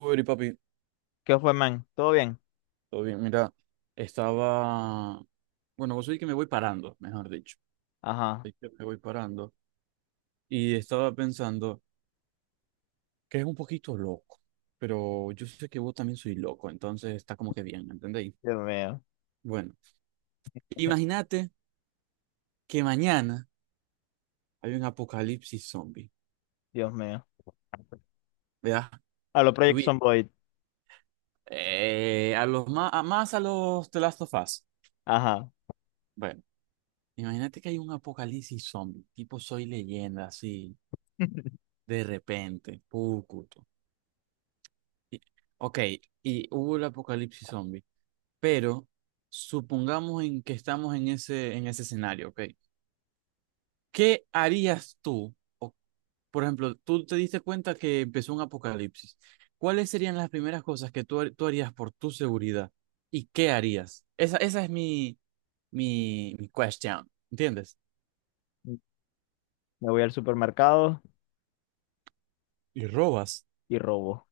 Uy, papi, ¿Qué fue, man? ¿Todo bien? todo bien, mira, estaba, bueno, vos sabés que me voy parando, mejor dicho, Ajá. sabés que me voy parando y estaba pensando que es un poquito loco, pero yo sé que vos también soy loco, entonces está como que bien, ¿me entendéis? Dios mío. Bueno, imagínate que mañana hay un apocalipsis zombie, Dios mío. ¿verdad? A los Project Tuvi- Zomboid. a más a los The Last of Us. Ajá. Bueno, imagínate que hay un apocalipsis zombie, tipo Soy Leyenda, así, de repente, pucuto. Y- Ok, y hubo el apocalipsis zombie, pero supongamos en que estamos en ese escenario, ok. ¿Qué harías tú? O, por ejemplo, tú te diste cuenta que empezó un apocalipsis. ¿Cuáles serían las primeras cosas que tú harías por tu seguridad? ¿Y qué harías? Esa es mi question, ¿entiendes? Me voy al supermercado Y robas. y robo.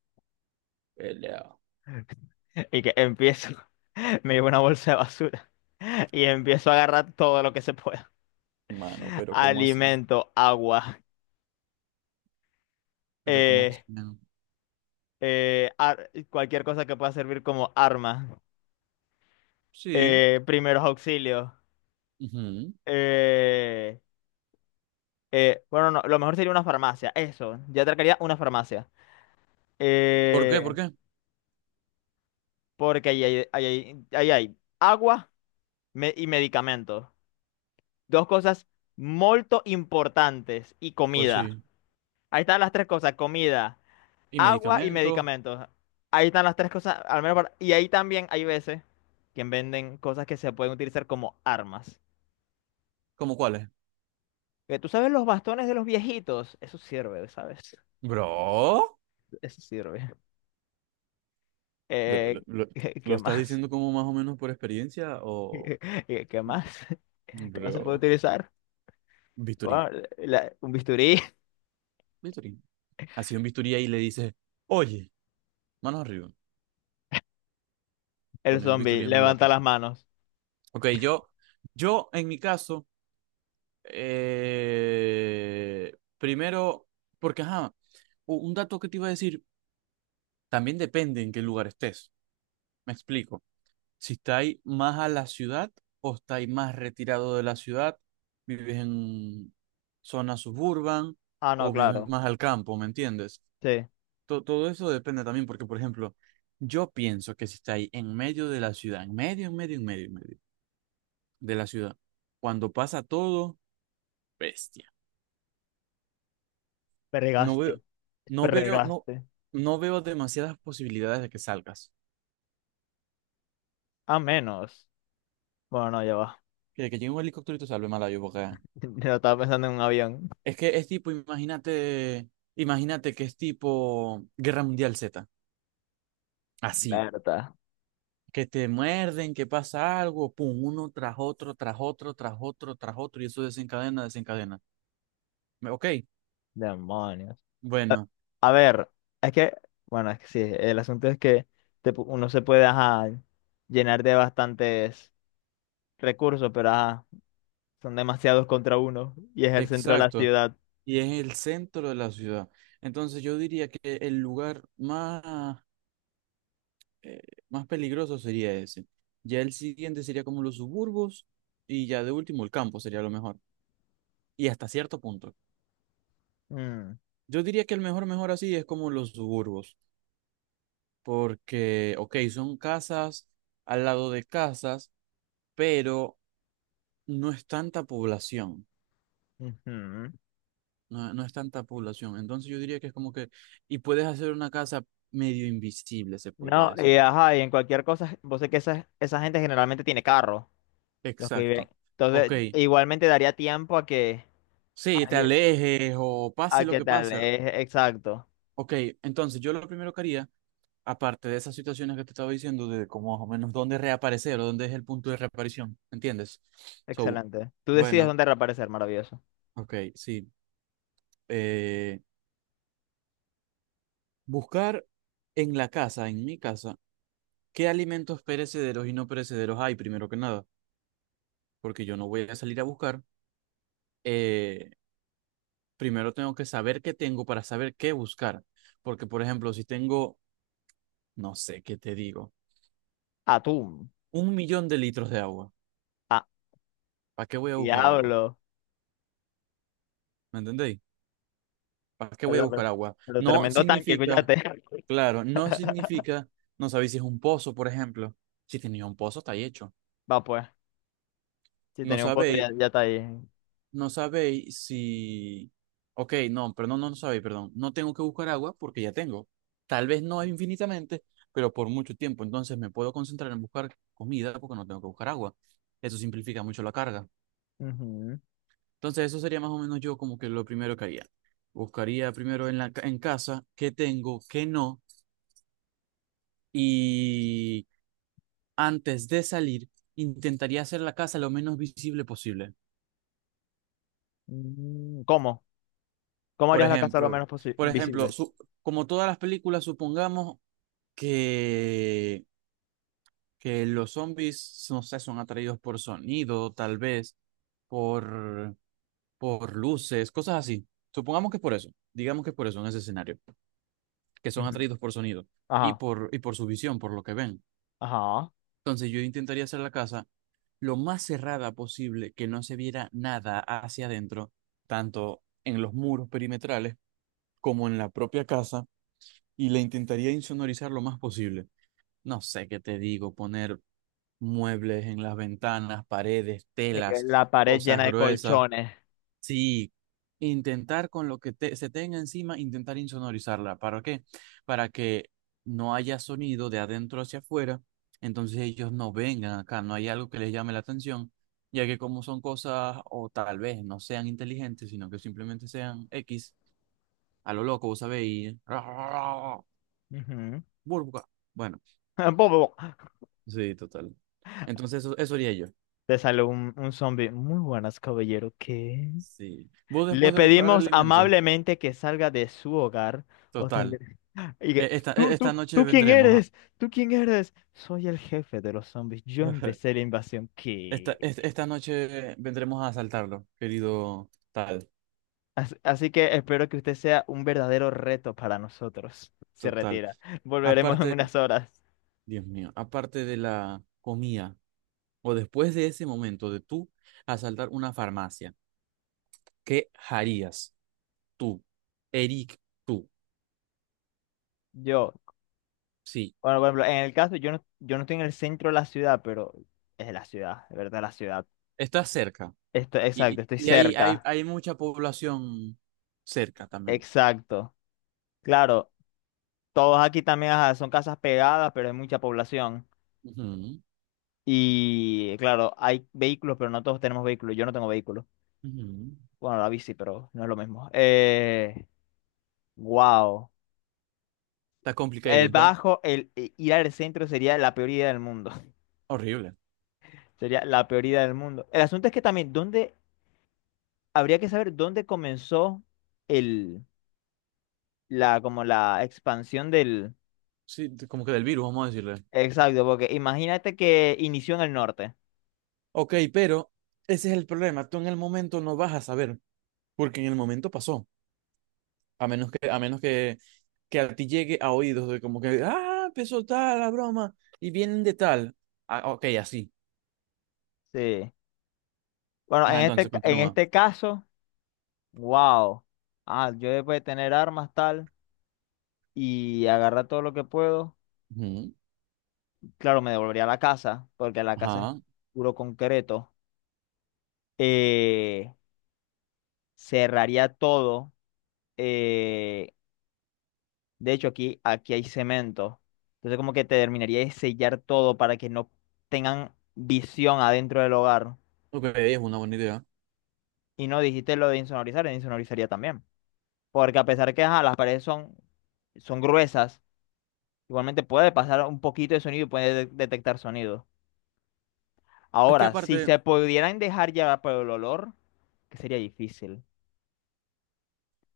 Pelea. Y que empiezo. Me llevo una bolsa de basura y empiezo a agarrar todo lo que se pueda. Mano, pero ¿cómo así? Alimento, agua, Pero ¿cómo así? eh, cualquier cosa que pueda servir como arma, Sí. Primeros auxilios. Ujú. eh, bueno, no, lo mejor sería una farmacia, eso. Ya atracaría una farmacia. ¿Por qué? Eh, ¿Por qué? Porque ahí hay agua y medicamentos. Dos cosas muy importantes y Pues comida. sí. Ahí están las tres cosas, comida, Y agua y medicamentos, medicamentos. Ahí están las tres cosas, al menos para... Y ahí también hay veces que venden cosas que se pueden utilizar como armas. ¿cómo cuáles? ¿Tú sabes los bastones de los viejitos? Eso sirve, ¿sabes? Bro, Eso sirve. Pero Eh, lo, lo- ¿lo qué estás más? diciendo como más o menos por experiencia o ¿Qué más? ¿Qué más se puede bro, utilizar? bisturí? Bueno, un bisturí. Bisturí. Así un bisturí ahí le dices, oye, manos arriba, El pone un zombie bisturí en un levanta lápiz. las manos. Ok, yo en mi caso, primero, porque ajá, un dato que te iba a decir, también depende en qué lugar estés. Me explico. Si estáis más a la ciudad o estáis más retirado de la ciudad, vives en zona suburban Ah, no, o vives claro. más al campo, ¿me entiendes? Sí. Todo eso depende también, porque, por ejemplo, yo pienso que si estáis en medio de la ciudad, en medio, en medio, en medio, en medio de la ciudad, cuando pasa todo, bestia. No veo, Fregaste. no veo, no, Fregaste. no veo demasiadas posibilidades de que salgas. A menos. Bueno, no, ya va. Que llegue un helicóptero y te salve, mala yo, porque Yo estaba pensando en un avión. es que es tipo, imagínate que es tipo Guerra Mundial Z, así, Berta. que te muerden, que pasa algo, pum, uno tras otro, tras otro, tras otro, tras otro, y eso desencadena, desencadena. Ok, Demonios. bueno, A ver, es que, bueno, es que sí. El asunto es que uno se puede, ajá, llenar de bastantes recursos, pero ajá, son demasiados contra uno. Y es el centro de la exacto, ciudad. y es el centro de la ciudad. Entonces yo diría que el lugar eh, más peligroso sería ese. Ya el siguiente sería como los suburbos, y ya de último el campo sería lo mejor, y hasta cierto punto. Mm, Yo diría que el mejor, mejor así es como los suburbos, porque, ok, son casas al lado de casas, pero no es tanta población, ujú. no es tanta población. Entonces yo diría que es como que, y puedes hacer una casa medio invisible, se podría No, decir. y ajá, y en cualquier cosa, vos sé que esa gente generalmente tiene carro. Los que viven. Exacto. Entonces, Ok, igualmente daría tiempo a que, a, sí, te alejes o a pase lo que que tal, pase. es exacto. Ok, entonces yo lo primero que haría, aparte de esas situaciones que te estaba diciendo, de como más o menos dónde reaparecer o dónde es el punto de reaparición, ¿entiendes? So, Excelente. Tú decides bueno. dónde reaparecer, maravilloso. Ok, sí. Eh, buscar en la casa, en mi casa, qué alimentos perecederos y no perecederos hay, primero que nada, porque yo no voy a salir a buscar. Eh, primero tengo que saber qué tengo para saber qué buscar, porque por ejemplo, si tengo, no sé qué te digo, Atún. un millón de litros de agua, Ah, ¿para qué voy a buscar agua? diablo. ¿Me entendéis? ¿Para qué voy a Perdón, pero, buscar agua? pero No tremendo tanque, significa, escúchate. claro, no significa, no sabéis si es un pozo, por ejemplo. Si tenía un pozo, está ahí hecho. Va pues, si No tenía un pozo sabéis ya, ya está ahí. No sabéis si. Ok, no, pero no sabéis, perdón. No tengo que buscar agua porque ya tengo. Tal vez no infinitamente, pero por mucho tiempo. Entonces me puedo concentrar en buscar comida porque no tengo que buscar agua. Eso simplifica mucho la carga. Ujú. Entonces eso sería más o menos yo como que lo primero que haría. Buscaría primero en casa qué tengo, qué no. Y antes de salir, intentaría hacer la casa lo menos visible posible. Mm, ¿cómo? ¿Cómo Por harías la casa lo ejemplo, menos por ejemplo, visible? Como todas las películas, supongamos que, que los zombies, no sé, son atraídos por sonido, tal vez, por, por luces, cosas así. Supongamos que es por eso, digamos que es por eso en ese escenario, que son Ujú. atraídos por sonido y Ajá, por, y por su visión, por lo que ven. ajá. Entonces yo intentaría hacer la casa lo más cerrada posible, que no se viera nada hacia adentro, tanto en los muros perimetrales como en la propia casa, y la intentaría insonorizar lo más posible. No sé qué te digo, poner muebles en las ventanas, paredes, telas, la pared cosas llena de gruesas. colchones. Sí, intentar con lo que se tenga encima, intentar insonorizarla. ¿Para qué? Para que no haya sonido de adentro hacia afuera, entonces ellos no vengan acá, no hay algo que les llame la atención, ya que como son cosas o tal vez no sean inteligentes, sino que simplemente sean X, a lo loco, vos sabéis, Ujú. burbuja. Bueno, Bo, sí, total. Entonces eso haría yo. te sale un zombie. Muy buenas, caballero. ¿Qué? Sí. Vos Le después de buscar pedimos alimento, amablemente que salga de su hogar o total. tendré... Y que, e- Esta, e- esta noche tú quién vendremos a. eres? ¿Tú quién eres? Soy el jefe de los zombies. Yo empecé la invasión. Esta, ¿Qué? es- esta noche vendremos a asaltarlo, querido tal, Así que espero que usted sea un verdadero reto para nosotros. Se total. retira. Volveremos en Aparte, unas horas. Dios mío, aparte de la comida, o después de ese momento de tú asaltar una farmacia, ¿qué harías tú, Eric, tú? Yo, Sí, bueno, por ejemplo, en el caso, yo no estoy en el centro de la ciudad, pero es la ciudad, de verdad, la ciudad. estás cerca Esto, y, y, exacto, estoy y hay, hay, cerca. hay mucha población cerca también. Exacto. Claro, todos aquí también ajá, son casas pegadas, pero hay mucha población. Ujú, Y claro, hay vehículos, pero no todos tenemos vehículos. Yo no tengo vehículo. ujú. Bueno, la bici, pero no es lo mismo. Wow. Está El complicated, ¿va? bajo, el ir al centro sería la peor idea del mundo. Horrible. Sería la peor idea del mundo. El asunto es que también, ¿dónde, habría que saber dónde comenzó el, como la expansión del... Sí, como que del virus, vamos a decirle. Exacto, porque imagínate que inició en el norte. Ok, pero ese es el problema. Tú en el momento no vas a saber, porque en el momento pasó. A menos que a ti llegue a oídos de como que, ah, empezó tal la broma y vienen de tal. Ah, ok, así. Sí. Bueno, en Ajá, entonces en continúa. este caso... Wow. Ah, yo después de tener armas tal y agarrar todo lo que puedo, Ujú, claro, me devolvería a la casa, porque la casa es ajá. puro concreto. Eh, cerraría todo. eh, de hecho, aquí hay cemento. Entonces, como que te terminaría de sellar todo para que no tengan visión adentro del hogar. Ok, es una buena idea. Y no dijiste lo de insonorizar, insonorizaría también. Porque a pesar que ajá, las paredes son, son gruesas. Igualmente puede pasar un poquito de sonido y puede detectar sonido. Es que Ahora, aparte, si se pudieran dejar llevar por el olor, que sería difícil.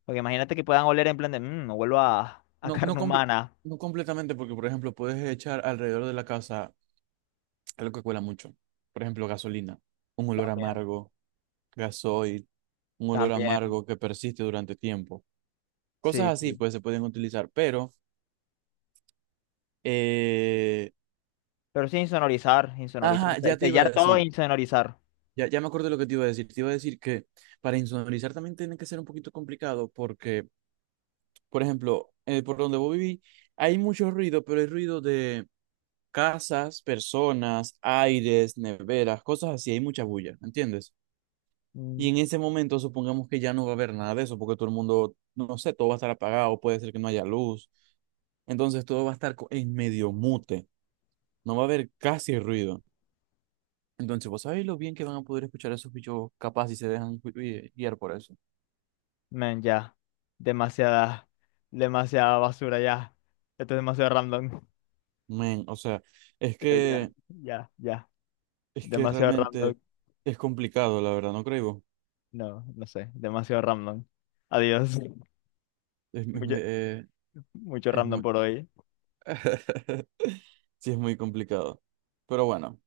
Porque imagínate que puedan oler en plan de, mmm, vuelvo a no, no, carne comple- humana. no completamente, porque por ejemplo, puedes echar alrededor de la casa algo que cuela mucho. Por ejemplo, gasolina, un olor También, amargo, gasoil un olor también. amargo que persiste durante tiempo. Cosas Sí, así, sí. pues, se pueden utilizar, pero, eh, Pero sí insonorizar, insonorizar. ajá, ya te iba Sellar a todo e decir, insonorizar. ya me acuerdo de lo que te iba a decir, que para insonorizar también tiene que ser un poquito complicado porque, por ejemplo, por donde vos viví, hay mucho ruido, pero hay ruido de casas, personas, aires, neveras, cosas así, hay mucha bulla, ¿entiendes? Mm, Y en ese momento supongamos que ya no va a haber nada de eso, porque todo el mundo, no sé, todo va a estar apagado, puede ser que no haya luz. Entonces todo va a estar en medio mute, no va a haber casi ruido. Entonces, ¿vos sabéis lo bien que van a poder escuchar a esos bichos capaz si se dejan guiar por eso? men, ya. Demasiada, demasiada basura ya. Esto es demasiado random. Men, o sea, es Ya, ya, que, ya, ya. es que Demasiado random. realmente es complicado, la verdad, ¿no creo? No, no sé. Demasiado random. Adiós. Es, es, Mucho, eh, mucho es random muy... por hoy. Sí, es muy complicado. Pero bueno.